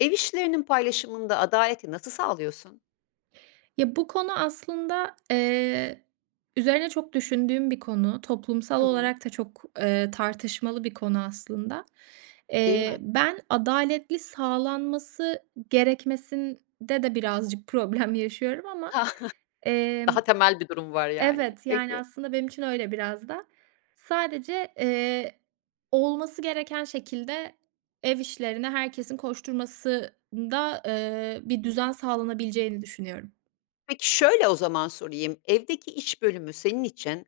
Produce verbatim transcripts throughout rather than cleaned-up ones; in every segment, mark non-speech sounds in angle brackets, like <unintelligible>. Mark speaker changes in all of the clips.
Speaker 1: Ev işlerinin paylaşımında adaleti nasıl sağlıyorsun?
Speaker 2: Ya, bu konu aslında, eee, üzerine çok düşündüğüm bir konu, toplumsal
Speaker 1: Hı hı.
Speaker 2: olarak da çok, eee, tartışmalı bir konu aslında.
Speaker 1: Değil
Speaker 2: Eee,
Speaker 1: mi?
Speaker 2: ben adaletli sağlanması gerekmesinde de birazcık problem yaşıyorum ama,
Speaker 1: <chuckles>
Speaker 2: emm,
Speaker 1: Daha temel bir durum var yani,
Speaker 2: evet, yani,
Speaker 1: peki.
Speaker 2: aslında benim için öyle biraz da. Sadece, eee, olması gereken şekilde ev işlerine herkesin koşturmasında, ııı, bir düzen sağlanabileceğini düşünüyorum.
Speaker 1: Peki, şöyle o zaman sorayım. Evdeki iş bölümü senin için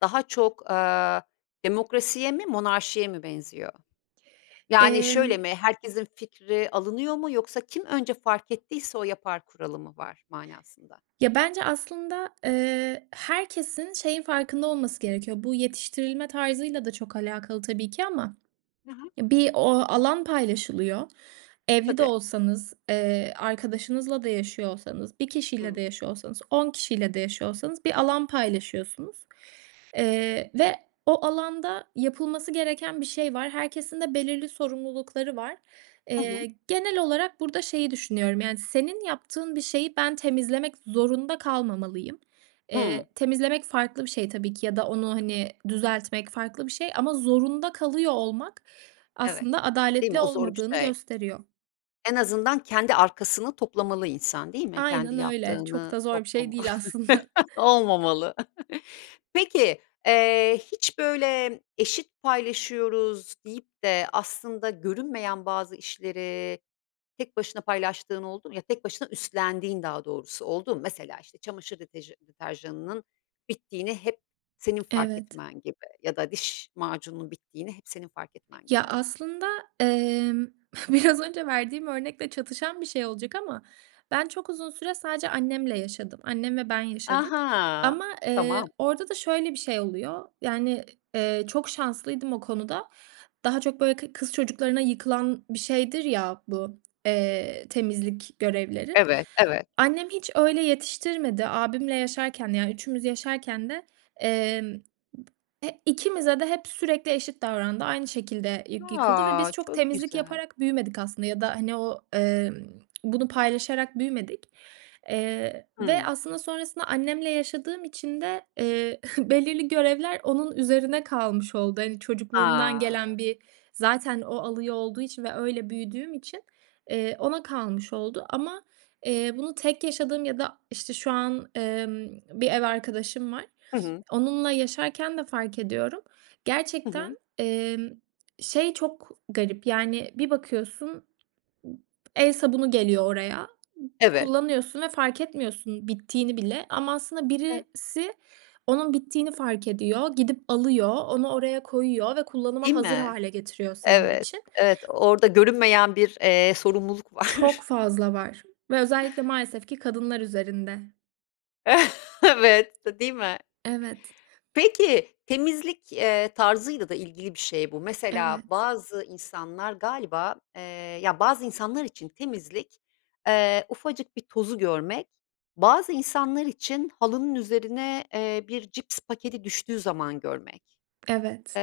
Speaker 1: daha çok, aaa, demokrasiye mi, monarşiye mi benziyor? Yani, şöyle
Speaker 2: Emm
Speaker 1: mi? Herkesin fikri alınıyor mu yoksa kim önce fark ettiyse o yapar kuralı mı var manasında?
Speaker 2: Ya, bence aslında, eee, herkesin şeyin farkında olması gerekiyor. Bu yetiştirilme tarzıyla da çok alakalı tabii ki ama
Speaker 1: Hı hı.
Speaker 2: bir o alan paylaşılıyor. Evli de
Speaker 1: Tabii.
Speaker 2: olsanız, eee, arkadaşınızla da yaşıyor olsanız, bir kişiyle de
Speaker 1: Hı.
Speaker 2: yaşıyor olsanız, on kişiyle de yaşıyor olsanız bir alan paylaşıyorsunuz. Eee, ve o alanda yapılması gereken bir şey var. Herkesin de belirli sorumlulukları var.
Speaker 1: Hı hı.
Speaker 2: Eee, genel olarak burada şeyi düşünüyorum, yani, senin yaptığın bir şeyi ben temizlemek zorunda kalmamalıyım.
Speaker 1: Hıı.
Speaker 2: Eee, temizlemek farklı bir şey tabii ki ya da onu, hani, düzeltmek farklı bir şey ama zorunda kalıyor olmak
Speaker 1: Evet,
Speaker 2: aslında
Speaker 1: değil mi?
Speaker 2: adaletli
Speaker 1: O zor bir
Speaker 2: olmadığını
Speaker 1: şey.
Speaker 2: gösteriyor.
Speaker 1: En azından kendi arkasını toplamalı insan, değil mi? Kendi
Speaker 2: Aynen öyle, çok
Speaker 1: yaptığını
Speaker 2: da zor bir şey
Speaker 1: toplama
Speaker 2: değil aslında.
Speaker 1: <laughs> Olmamalı. Peki, eee, hiç, böyle, eşit paylaşıyoruz deyip de aslında görünmeyen bazı işleri tek başına paylaştığın oldu mu? Ya, tek başına üstlendiğin daha doğrusu, oldu mu? Mesela, işte, çamaşır deteja deterjanının bittiğini hep senin fark
Speaker 2: Evet.
Speaker 1: etmen gibi ya da diş macununun bittiğini hep senin fark etmen
Speaker 2: Ya
Speaker 1: gibi.
Speaker 2: aslında, emm, biraz önce verdiğim örnekle çatışan bir şey olacak ama ben çok uzun süre sadece annemle yaşadım. Annem ve ben yaşadık
Speaker 1: Aha,
Speaker 2: ama, eee,
Speaker 1: tamam.
Speaker 2: orada da şöyle bir şey oluyor. Yani, eee, çok şanslıydım o konuda. Daha çok, böyle, kı kız çocuklarına yıkılan bir şeydir ya bu, eee, temizlik görevleri.
Speaker 1: Evet, evet.
Speaker 2: Annem hiç öyle yetiştirmedi. Abimle yaşarken de, yani, üçümüz yaşarken de, emm, he ikimize de hep sürekli eşit davrandı. Aynı şekilde yı yıkıldı ve
Speaker 1: A,
Speaker 2: biz çok
Speaker 1: çok
Speaker 2: temizlik
Speaker 1: güzel.
Speaker 2: yaparak büyümedik aslında ya da, hani, o, ımm, <clicks tongue> bunu paylaşarak büyümedik, eee, ve
Speaker 1: Hıı.
Speaker 2: aslında sonrasında annemle yaşadığım için de, eee, <scoffs> belirli görevler onun üzerine kalmış oldu. Hani, çocukluğumdan
Speaker 1: A!
Speaker 2: gelen bir zaten o alıyor olduğu için ve öyle büyüdüğüm için, eee, ona kalmış oldu ama, eee, bunu tek yaşadığım ya da, işte, şu an, emm, bir ev arkadaşım var,
Speaker 1: Hı hı.
Speaker 2: <sniffs> onunla yaşarken de fark ediyorum.
Speaker 1: Hı
Speaker 2: Gerçekten,
Speaker 1: hı.
Speaker 2: emm, şey çok garip. Yani, bir bakıyorsun ı el sabunu geliyor oraya,
Speaker 1: Evet.
Speaker 2: kullanıyorsun ve fark etmiyorsun bittiğini bile ama aslında
Speaker 1: <unintelligible>
Speaker 2: birisi onun bittiğini fark ediyor, gidip alıyor, onu oraya koyuyor ve kullanıma
Speaker 1: Değil
Speaker 2: hazır
Speaker 1: mi?
Speaker 2: hâle getiriyor senin
Speaker 1: Evet,
Speaker 2: için.
Speaker 1: evet, orada görünmeyen bir, eee, sorumluluk var.
Speaker 2: Çok fazla var ve özellikle maalesef ki kadınlar üzerinde.
Speaker 1: <chuckles> Evet, de değil mi?
Speaker 2: Evet.
Speaker 1: Peki, temizlik, eee, tarzıyla da ilgili bir şey bu. Mesela,
Speaker 2: Evet.
Speaker 1: bazı insanlar galiba, eee, ya, bazı insanlar için temizlik, eee, ufacık bir tozu görmek, bazı insanlar için halının üzerine, eee, bir cips paketi düştüğü zaman görmek.
Speaker 2: Evet.
Speaker 1: Eee,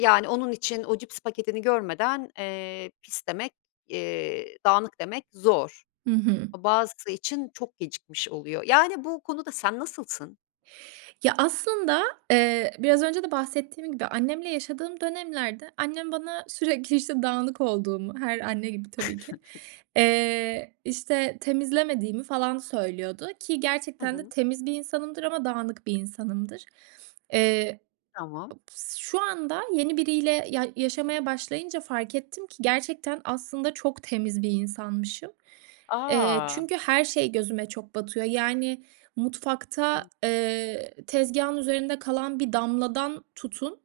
Speaker 1: yani, onun için o cips paketini görmeden, eee, pis demek, eee, dağınık demek zor.
Speaker 2: Hı hı.
Speaker 1: A bazısı için çok gecikmiş oluyor. Yani, bu konuda sen nasılsın?
Speaker 2: Ya, aslında, eee, biraz önce de bahsettiğim gibi annemle yaşadığım dönemlerde annem bana sürekli, işte, dağınık olduğumu, her anne gibi tabii ki,
Speaker 1: <chuckles>
Speaker 2: eee, işte, temizlemediğimi, falan, söylüyordu ki
Speaker 1: Hı
Speaker 2: gerçekten de
Speaker 1: hı.
Speaker 2: temiz bir insanımdır ama dağınık bir insanımdır. <sniffs> Eee,
Speaker 1: Tamam.
Speaker 2: ob s şu anda yeni biriyle ya yaşamaya başlayınca fark ettim ki gerçekten, aslında, çok temiz bir insanmışım. Eee,
Speaker 1: A!
Speaker 2: çünkü her şey gözüme çok batıyor. Yani, mutfakta,
Speaker 1: Hı.
Speaker 2: eee, tezgâhın üzerinde kalan bir damladan tutun,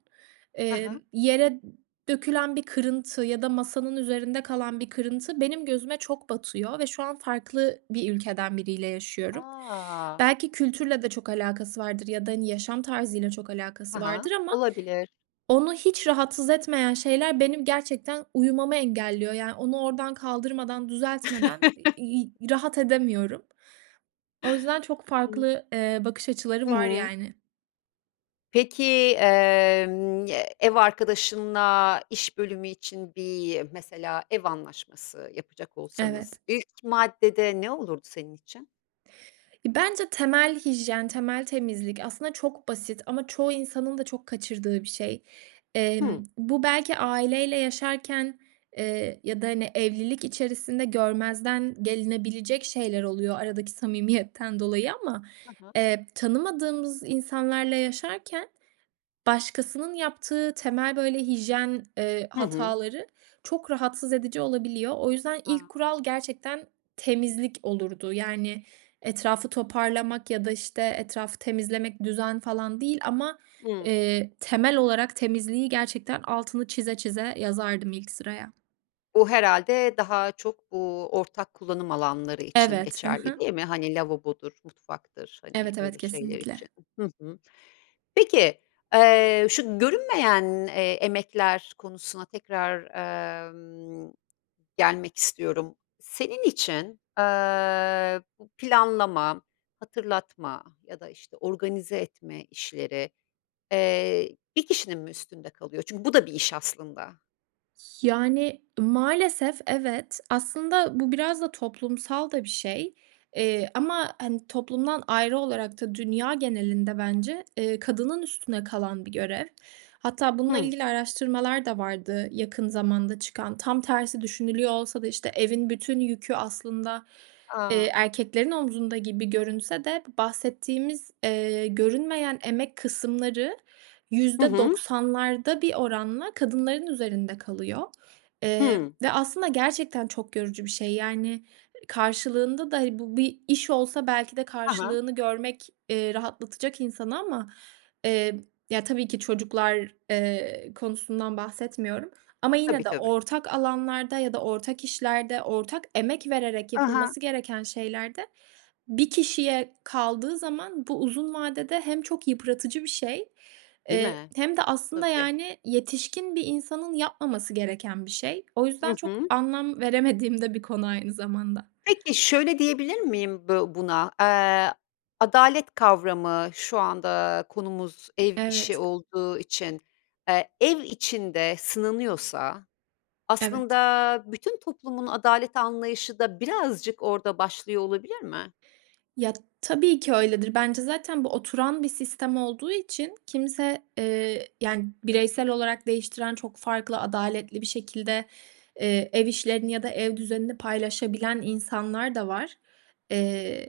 Speaker 1: Ha
Speaker 2: emm,
Speaker 1: ha.
Speaker 2: yere dökülen bir kırıntı ya da masanın üzerinde kalan bir kırıntı, benim gözüme çok batıyor ve şu an farklı bir ülkeden biriyle yaşıyorum.
Speaker 1: A!
Speaker 2: Belki kültürle de çok alakası vardır ya da, hani, yaşam tarzıyla çok alakası
Speaker 1: Ha ha,
Speaker 2: vardır ama
Speaker 1: olabilir.
Speaker 2: onu hiç rahatsız etmeyen şeyler benim gerçekten uyumamı engelliyor, yani, onu oradan kaldırmadan, düzeltmeden, i
Speaker 1: <chuckles>
Speaker 2: iii, rahat edemiyorum. O yüzden çok
Speaker 1: Hı.
Speaker 2: farklı, eee, bakış açıları
Speaker 1: Hı
Speaker 2: var,
Speaker 1: hı.
Speaker 2: yani.
Speaker 1: Peki, emm, eee, ev arkadaşınla iş bölümü için bir mesela ev anlaşması yapacak olsanız,
Speaker 2: Evet.
Speaker 1: ilk maddede ne olurdu senin için?
Speaker 2: Bence temel hijyen, temel temizlik aslında çok basit ama çoğu insanın da çok kaçırdığı bir şey.
Speaker 1: Hıh.
Speaker 2: Emm, bu belki aileyle yaşarken, eee, ya da, hani, evlilik içerisinde görmezden gelinebilecek şeyler oluyor aradaki samimiyetten dolayı ama,
Speaker 1: Hı hı.
Speaker 2: eee, tanımadığımız insanlarla yaşarken, başkasının yaptığı temel, böyle, hijyen, eee,
Speaker 1: Hı hı.
Speaker 2: hataları çok rahatsız edici olabiliyor. O yüzden ilk
Speaker 1: Ha.
Speaker 2: kural gerçekten temizlik olurdu, yani, etrafı toparlamak ya da, işte, etrafı temizlemek, düzen falan değil ama,
Speaker 1: Hımm.
Speaker 2: eee, temel olarak temizliği gerçekten altını çize çize yazardım ilk sıraya.
Speaker 1: Bu herhâlde daha çok bu ortak kullanım alanları için
Speaker 2: Evet, hı
Speaker 1: geçerli,
Speaker 2: hı.
Speaker 1: değil mi? Hani, lavabodur, mutfaktır, hani,
Speaker 2: Evet, evet,
Speaker 1: öyle şeyler
Speaker 2: kesinlikle.
Speaker 1: için. Hı hı. Peki, eee, şu görünmeyen, eee, emekler konusuna tekrar, emm, gelmek istiyorum. Senin için, aaa, bu planlama, hatırlatma ya da, işte, organize etme işleri, eee, bir kişinin mi üstünde kalıyor? Çünkü bu da bir iş aslında.
Speaker 2: Yani, maalesef evet. Aslında, bu biraz da toplumsal da bir şey. Eee, ama, hani, toplumdan ayrı olarak da dünya genelinde bence, eee, kadının üstüne kalan bir görev. Hatta bununla
Speaker 1: Hı.
Speaker 2: ilgili araştırmalar da vardı yakın zamanda çıkan. Tam tersi düşünülüyor olsa da, işte, evin bütün yükü, aslında, eee,
Speaker 1: A!
Speaker 2: erkeklerin omzunda gibi görünse de bu bahsettiğimiz, eee, görünmeyen emek kısımları
Speaker 1: Hı
Speaker 2: yüzde
Speaker 1: hı.
Speaker 2: doksanlarda bir oranla kadınların üzerinde kalıyor, eee,
Speaker 1: Hı.
Speaker 2: ve aslında gerçekten çok yorucu bir şey. Yani, karşılığında da, hani, bu bir iş olsa belki de
Speaker 1: Hı hı.
Speaker 2: karşılığını görmek, eee, rahatlatacak insanı ama, eee, ya, tabii ki, çocuklar, eee, konusundan bahsetmiyorum. Ama
Speaker 1: Tabii,
Speaker 2: yine de
Speaker 1: tabii.
Speaker 2: ortak alanlarda ya da ortak işlerde ortak emek vererek
Speaker 1: Hı hı.
Speaker 2: yapılması gereken şeylerde bir kişiye kaldığı zaman bu uzun vadede hem çok yıpratıcı bir şey,
Speaker 1: Değil
Speaker 2: eee,
Speaker 1: mi?
Speaker 2: hem de aslında,
Speaker 1: Tabii.
Speaker 2: yani, yetişkin bir insanın yapmaması gereken bir şey. O
Speaker 1: Hı
Speaker 2: yüzden çok
Speaker 1: hı.
Speaker 2: anlam veremediğim de bir konu aynı zamanda.
Speaker 1: Peki, şöyle diyebilir miyim bö buna? Eee, adalet kavramı şu anda konumuz ev işi
Speaker 2: Evet.
Speaker 1: olduğu için, eee, ev içinde sınanıyorsa,
Speaker 2: Evet.
Speaker 1: aslında, bütün toplumun adalet anlayışı da birazcık orada başlıyor olabilir mi?
Speaker 2: Ya, tabii ki öyledir. Bence zaten bu oturan bir sistem olduğu için kimse, eee, yani, bireysel olarak değiştiren çok farklı adaletli bir şekilde, eee, ev işlerini ya da ev düzenini paylaşabilen insanlar da var. Eee,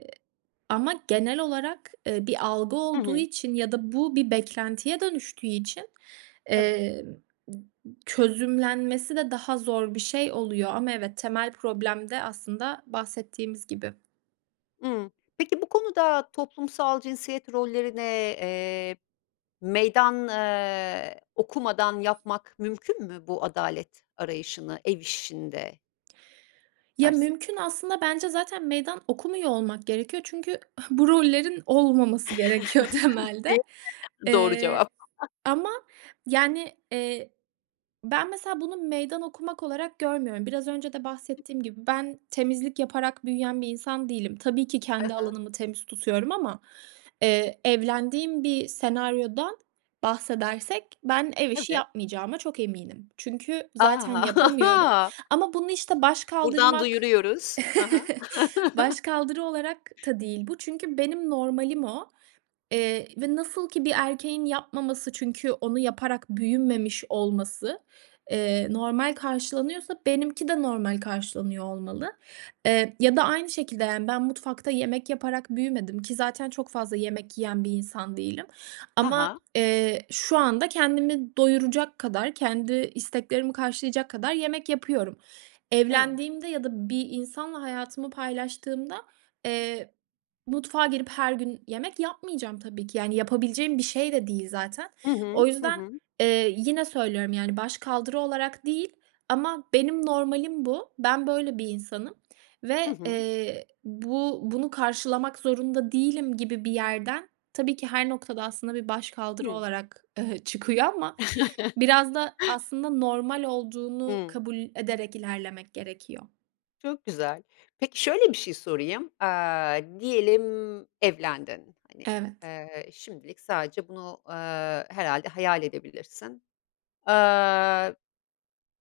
Speaker 2: ama genel olarak, eee, bir algı
Speaker 1: Hı
Speaker 2: olduğu
Speaker 1: hı.
Speaker 2: için ya da bu bir beklentiye dönüştüğü için,
Speaker 1: Evet.
Speaker 2: eee, ı ı çözümlenmesi de daha zor bir şey oluyor. Ama evet, temel problem de aslında bahsettiğimiz gibi.
Speaker 1: Imm. Peki, bu konuda toplumsal cinsiyet rollerine, eee, meydan, aaa, okumadan yapmak mümkün mü bu adalet arayışını ev işinde?
Speaker 2: Ya,
Speaker 1: Dersek.
Speaker 2: mümkün, aslında, bence zaten meydan okumuyor olmak gerekiyor çünkü <scoffs> bu rollerin olmaması gerekiyor
Speaker 1: <chuckles>
Speaker 2: temelde.
Speaker 1: Değil mi? Doğru cevap.
Speaker 2: Eee,
Speaker 1: <chuckles>
Speaker 2: ama, yani, eee, ben, mesela, bunu meydan okumak olarak görmüyorum. Biraz önce de bahsettiğim gibi ben temizlik yaparak büyüyen bir insan değilim. Tabii ki
Speaker 1: Hı
Speaker 2: kendi
Speaker 1: hı.
Speaker 2: alanımı temiz tutuyorum ama, eee, evlendiğim bir senaryoda bahsedersek ben ev işi
Speaker 1: Evet.
Speaker 2: yapmayacağıma çok eminim. Çünkü
Speaker 1: A!
Speaker 2: zaten
Speaker 1: <chuckles>
Speaker 2: yapamıyorum
Speaker 1: A.
Speaker 2: ama bunu, işte,
Speaker 1: Buradan
Speaker 2: başkaldırmak
Speaker 1: duyuruyoruz. Ha ha.
Speaker 2: <chuckles>
Speaker 1: <chuckles>
Speaker 2: başkaldırı olarak da değil bu. Çünkü benim normalim o, eee, ve nasıl ki bir erkeğin yapmaması çünkü onu yaparak büyümemiş olması, eee, normal karşılanıyorsa benimki de normal karşılanıyor olmalı, eee, ya da aynı şekilde, yani, ben mutfakta yemek yaparak büyümedim ki zaten çok fazla yemek yiyen bir insan değilim
Speaker 1: Ha
Speaker 2: ama,
Speaker 1: ha.
Speaker 2: eee, şu anda kendimi doyuracak kadar, kendi isteklerimi karşılayacak kadar yemek yapıyorum.
Speaker 1: Evet.
Speaker 2: Evlendiğimde ya da bir insanla hayatımı paylaştığımda, eee, mutfağa girip her gün yemek yapmayacağım tabii ki. Yani, yapabileceğim bir şey de değil zaten.
Speaker 1: Hı hı.
Speaker 2: O
Speaker 1: Hı
Speaker 2: yüzden,
Speaker 1: hı.
Speaker 2: eee, yine söylüyorum, yani, başkaldırı olarak değil ama benim normalim bu. Ben böyle bir insanım
Speaker 1: Hı
Speaker 2: ve,
Speaker 1: hı.
Speaker 2: eee, bu bunu karşılamak zorunda değilim gibi bir yerden tabii ki her noktada aslında bir başkaldırı
Speaker 1: Hımm.
Speaker 2: olarak, eee, çıkıyor ama
Speaker 1: <chuckles>
Speaker 2: biraz da, aslında, normal olduğunu
Speaker 1: Hımm.
Speaker 2: kabul ederek ilerlemek gerekiyor.
Speaker 1: Çok güzel. Peki, şöyle bir şey sorayım. Aaa, diyelim, evlendin. Hani,
Speaker 2: Evet.
Speaker 1: eee, şimdilik sadece bunu, aaa, herhâlde hayal edebilirsin. Aaa,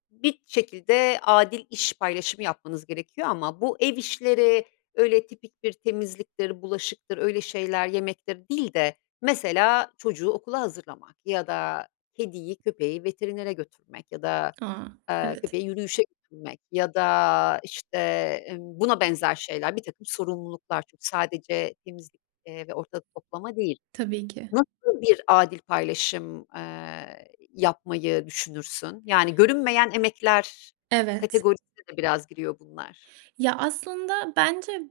Speaker 1: bir şekilde adil iş paylaşımı yapmanız gerekiyor ama bu ev işleri öyle tipik bir temizliktir, bulaşıktır, öyle şeyler yemektir değil de mesela çocuğu okula hazırlamak ya da kediyi, köpeği veterinere götürmek ya da,
Speaker 2: A.
Speaker 1: aaa,
Speaker 2: Evet.
Speaker 1: köpeği yürüyüşe götürmek ya da, işte, ımm, buna benzer şeyler, birtakım sorumluluklar çünkü sadece temizlik ve ortalık toplama değil.
Speaker 2: Tabii ki.
Speaker 1: Nasıl bir adil paylaşım, eee, yapmayı düşünürsün? Yani, görünmeyen emekler
Speaker 2: Evet.
Speaker 1: kategorisine de biraz giriyor bunlar.
Speaker 2: Ya, aslında, bence b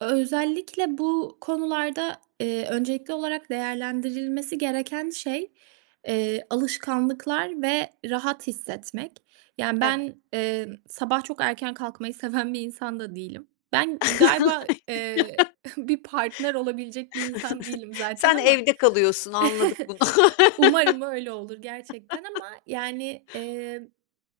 Speaker 2: özellikle bu konularda, eee, öncelikli olarak değerlendirilmesi gereken şey, eee, alışkanlıklar ve rahat hissetmek. Yani,
Speaker 1: Evet.
Speaker 2: ben, eee, sabah çok erken kalkmayı seven bir insan da değilim. Ben, galiba, eee,
Speaker 1: <laughs>
Speaker 2: <giggles> bir partner olabilecek bir insan
Speaker 1: <chuckles>
Speaker 2: değilim zaten
Speaker 1: Sen
Speaker 2: ama
Speaker 1: evde kalıyorsun, anladık
Speaker 2: <chuckles>
Speaker 1: bunu.
Speaker 2: umarım öyle olur gerçekten
Speaker 1: <laughs>
Speaker 2: ama, yani, eee,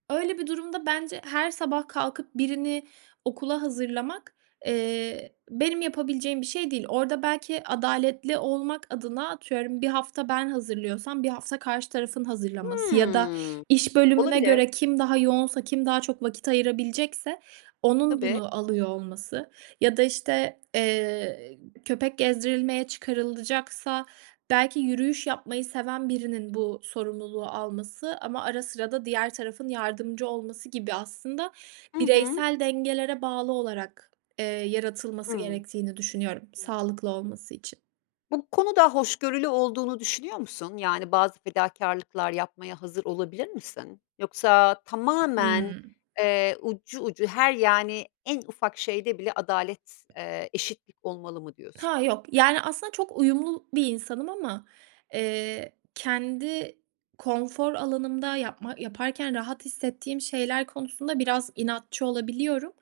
Speaker 2: öyle bir durumda bence her sabah kalkıp birini okula hazırlamak, eee, benim yapabileceğim bir şey değil. Orada, belki, adaletli olmak adına, atıyorum, bir hafta ben hazırlıyorsam bir hafta karşı tarafın hazırlaması ya da
Speaker 1: Hımm.
Speaker 2: iş bölümüne
Speaker 1: Olabilir.
Speaker 2: göre kim daha yoğunsa, kim daha çok vakit ayırabilecekse onun
Speaker 1: Tabii.
Speaker 2: bunu alıyor olması ya da, işte, eee, köpek gezdirilmeye çıkarılacaksa belki yürüyüş yapmayı seven birinin bu sorumluluğu alması. Ama ara sıra da diğer tarafın yardımcı olması gibi, aslında,
Speaker 1: Hı hı.
Speaker 2: bireysel dengelere bağlı olarak, eee, yaratılması
Speaker 1: Hıı.
Speaker 2: gerektiğini düşünüyorum
Speaker 1: Hı.
Speaker 2: sağlıklı olması için.
Speaker 1: Bu konuda hoşgörülü olduğunu düşünüyor musun? Yani, bazı fedakârlıklar yapmaya hazır olabilir misin? Yoksa tamamen,
Speaker 2: Hıı.
Speaker 1: eee, ucu ucu her yani, en ufak şeyde bile adalet, eee, eşitlik olmalı mı diyorsun?
Speaker 2: Ha, yok. Yani, aslında, çok uyumlu bir insanım ama, eee, kendi konfor alanımda yapma yaparken rahat hissettiğim şeyler konusunda biraz inatçı olabiliyorum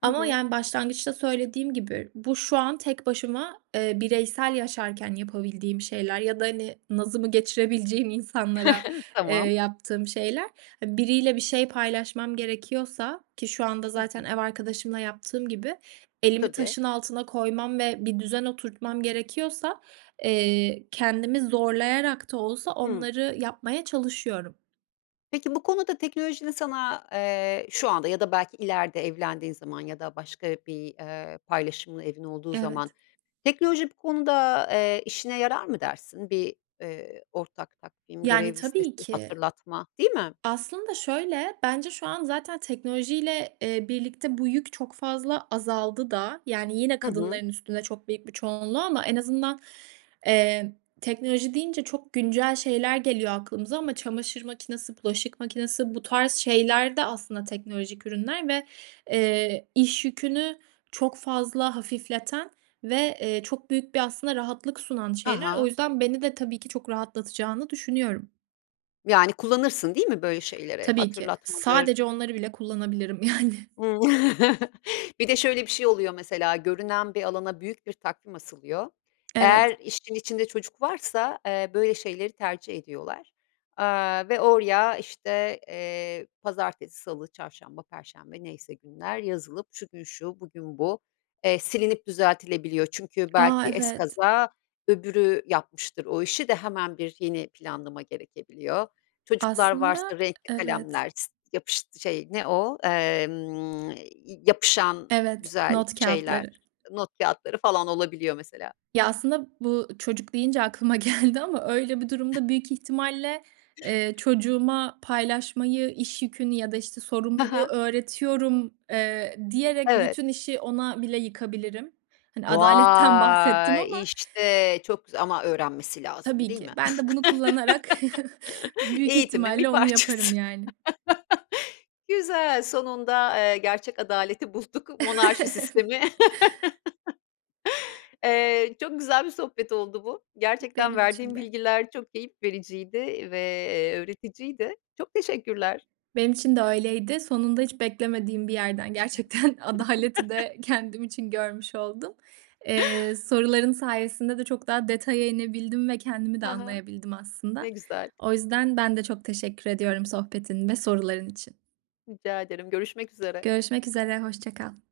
Speaker 1: Hı
Speaker 2: ama,
Speaker 1: hı.
Speaker 2: yani, başlangıçta söylediğim gibi bu şu an tek başıma, eee, bireysel yaşarken yapabildiğim şeyler ya da, hani, nazımı geçirebileceğim insanlara,
Speaker 1: <chuckles>
Speaker 2: eee,
Speaker 1: Tamam.
Speaker 2: yaptığım şeyler. <unintelligible> Biriyle bir şey paylaşmam gerekiyorsa ki şu anda
Speaker 1: Hı
Speaker 2: zaten
Speaker 1: hı.
Speaker 2: ev arkadaşımla yaptığım gibi elimi
Speaker 1: Tabii.
Speaker 2: taşın altına koymam ve bir düzen oturtmam gerekiyorsa, eee, kendimi zorlayarak da olsa
Speaker 1: Hı.
Speaker 2: onları yapmaya çalışıyorum.
Speaker 1: Peki, bu konuda teknolojinin sana, eee, şu anda ya da belki ileride evlendiğin zaman ya da başka bir, eee, paylaşımlı evin olduğu zaman,
Speaker 2: Evet.
Speaker 1: teknoloji bu konuda, eee, işine yarar mı dersin? Bir, eee, ortak takvim,
Speaker 2: Yani,
Speaker 1: görev
Speaker 2: tabii
Speaker 1: listesi,
Speaker 2: ki.
Speaker 1: hatırlatma, değil mi?
Speaker 2: Aslında, şöyle, bence şu an zaten teknolojiyle, eee, birlikte bu yük çok fazla azaldı da. Yani, yine
Speaker 1: Hı hı.
Speaker 2: kadınların üstüne çok büyük bir çoğunluğu ama en azından, eee, teknoloji deyince çok güncel şeyler geliyor aklımıza ama çamaşır makinesi, bulaşık makinesi, bu tarz şeyler de, aslında, teknolojik ürünler ve, eee, iş yükünü çok fazla hafifleten ve, eee, çok büyük bir, aslında, rahatlık sunan
Speaker 1: Ha
Speaker 2: şeyler. O
Speaker 1: ha.
Speaker 2: yüzden beni de, tabii ki, çok rahatlatacağını düşünüyorum.
Speaker 1: Yani, kullanırsın, değil mi böyle şeyleri?
Speaker 2: Tabii ki.
Speaker 1: Hatırlatmadır
Speaker 2: Sadece onları bile kullanabilirim, yani.
Speaker 1: Hımm. <chuckles> Bir de şöyle bir şey oluyor mesela, görünen bir alana büyük bir takvim asılıyor. Eğer
Speaker 2: Evet.
Speaker 1: işin içinde çocuk varsa, eee, böyle şeyleri tercih ediyorlar, aaa, ve oraya, işte, eee, pazartesi, salı, çarşamba, perşembe neyse günler, yazılıp şu gün şu, bugün bu. Eee, silinip düzeltilebiliyor çünkü
Speaker 2: A!
Speaker 1: belki
Speaker 2: Evet.
Speaker 1: ezkaza öbürü yapmıştır o işi de hemen bir yeni planlama gerekebiliyor. Çocuklar
Speaker 2: Aslında
Speaker 1: varsa renkli
Speaker 2: Evet.
Speaker 1: kalemler yapıştı şey ne o? Emm, yapışan
Speaker 2: Evet,
Speaker 1: güzel
Speaker 2: not
Speaker 1: şeyler,
Speaker 2: kâğıtları.
Speaker 1: not kâğıtları falan olabiliyor mesela.
Speaker 2: Ya, aslında bu, "çocuk" deyince aklıma geldi ama öyle bir durumda büyük ihtimalle, eee, "Çocuğuma paylaşmayı, iş yükünü ya da, işte,
Speaker 1: Ha
Speaker 2: sorumluluğu
Speaker 1: ha.
Speaker 2: öğretiyorum." eee, diyerek,
Speaker 1: Evet.
Speaker 2: bütün işi ona bile yıkabilirim. Hani, adaletten bahsettim
Speaker 1: Vay!
Speaker 2: ama.
Speaker 1: İşte, çok güzel ama öğrenmesi lazım,
Speaker 2: Tabii
Speaker 1: değil
Speaker 2: ki.
Speaker 1: mi?
Speaker 2: Ben de bunu kullanarak <chuckles>
Speaker 1: <laughs>
Speaker 2: büyük
Speaker 1: Eğitimin
Speaker 2: ihtimalle
Speaker 1: bir
Speaker 2: onu yaparım,
Speaker 1: parçası.
Speaker 2: yani.
Speaker 1: <laughs> Güzel. Sonunda, eee, gerçek adaleti bulduk. Monarşi
Speaker 2: <chuckles> Evet.
Speaker 1: sistemi. <laughs> Eee, çok güzel bir sohbet oldu bu. Gerçekten
Speaker 2: Benim için
Speaker 1: verdiğin
Speaker 2: de.
Speaker 1: bilgiler çok keyif vericiydi ve, eee, öğreticiydi. Çok teşekkürler.
Speaker 2: Benim için de öyleydi. Sonunda hiç beklemediğim bir yerden gerçekten adaleti de
Speaker 1: <chuckles>
Speaker 2: kendim için görmüş oldum. Eee, soruların sayesinde de çok daha detaya inebildim ve kendimi de
Speaker 1: Ha ha.
Speaker 2: anlayabildim aslında.
Speaker 1: Ne güzel.
Speaker 2: O yüzden ben de çok teşekkür ediyorum sohbetin ve soruların için.
Speaker 1: Rica ederim. Görüşmek üzere.
Speaker 2: Görüşmek üzere. Hoşça kal.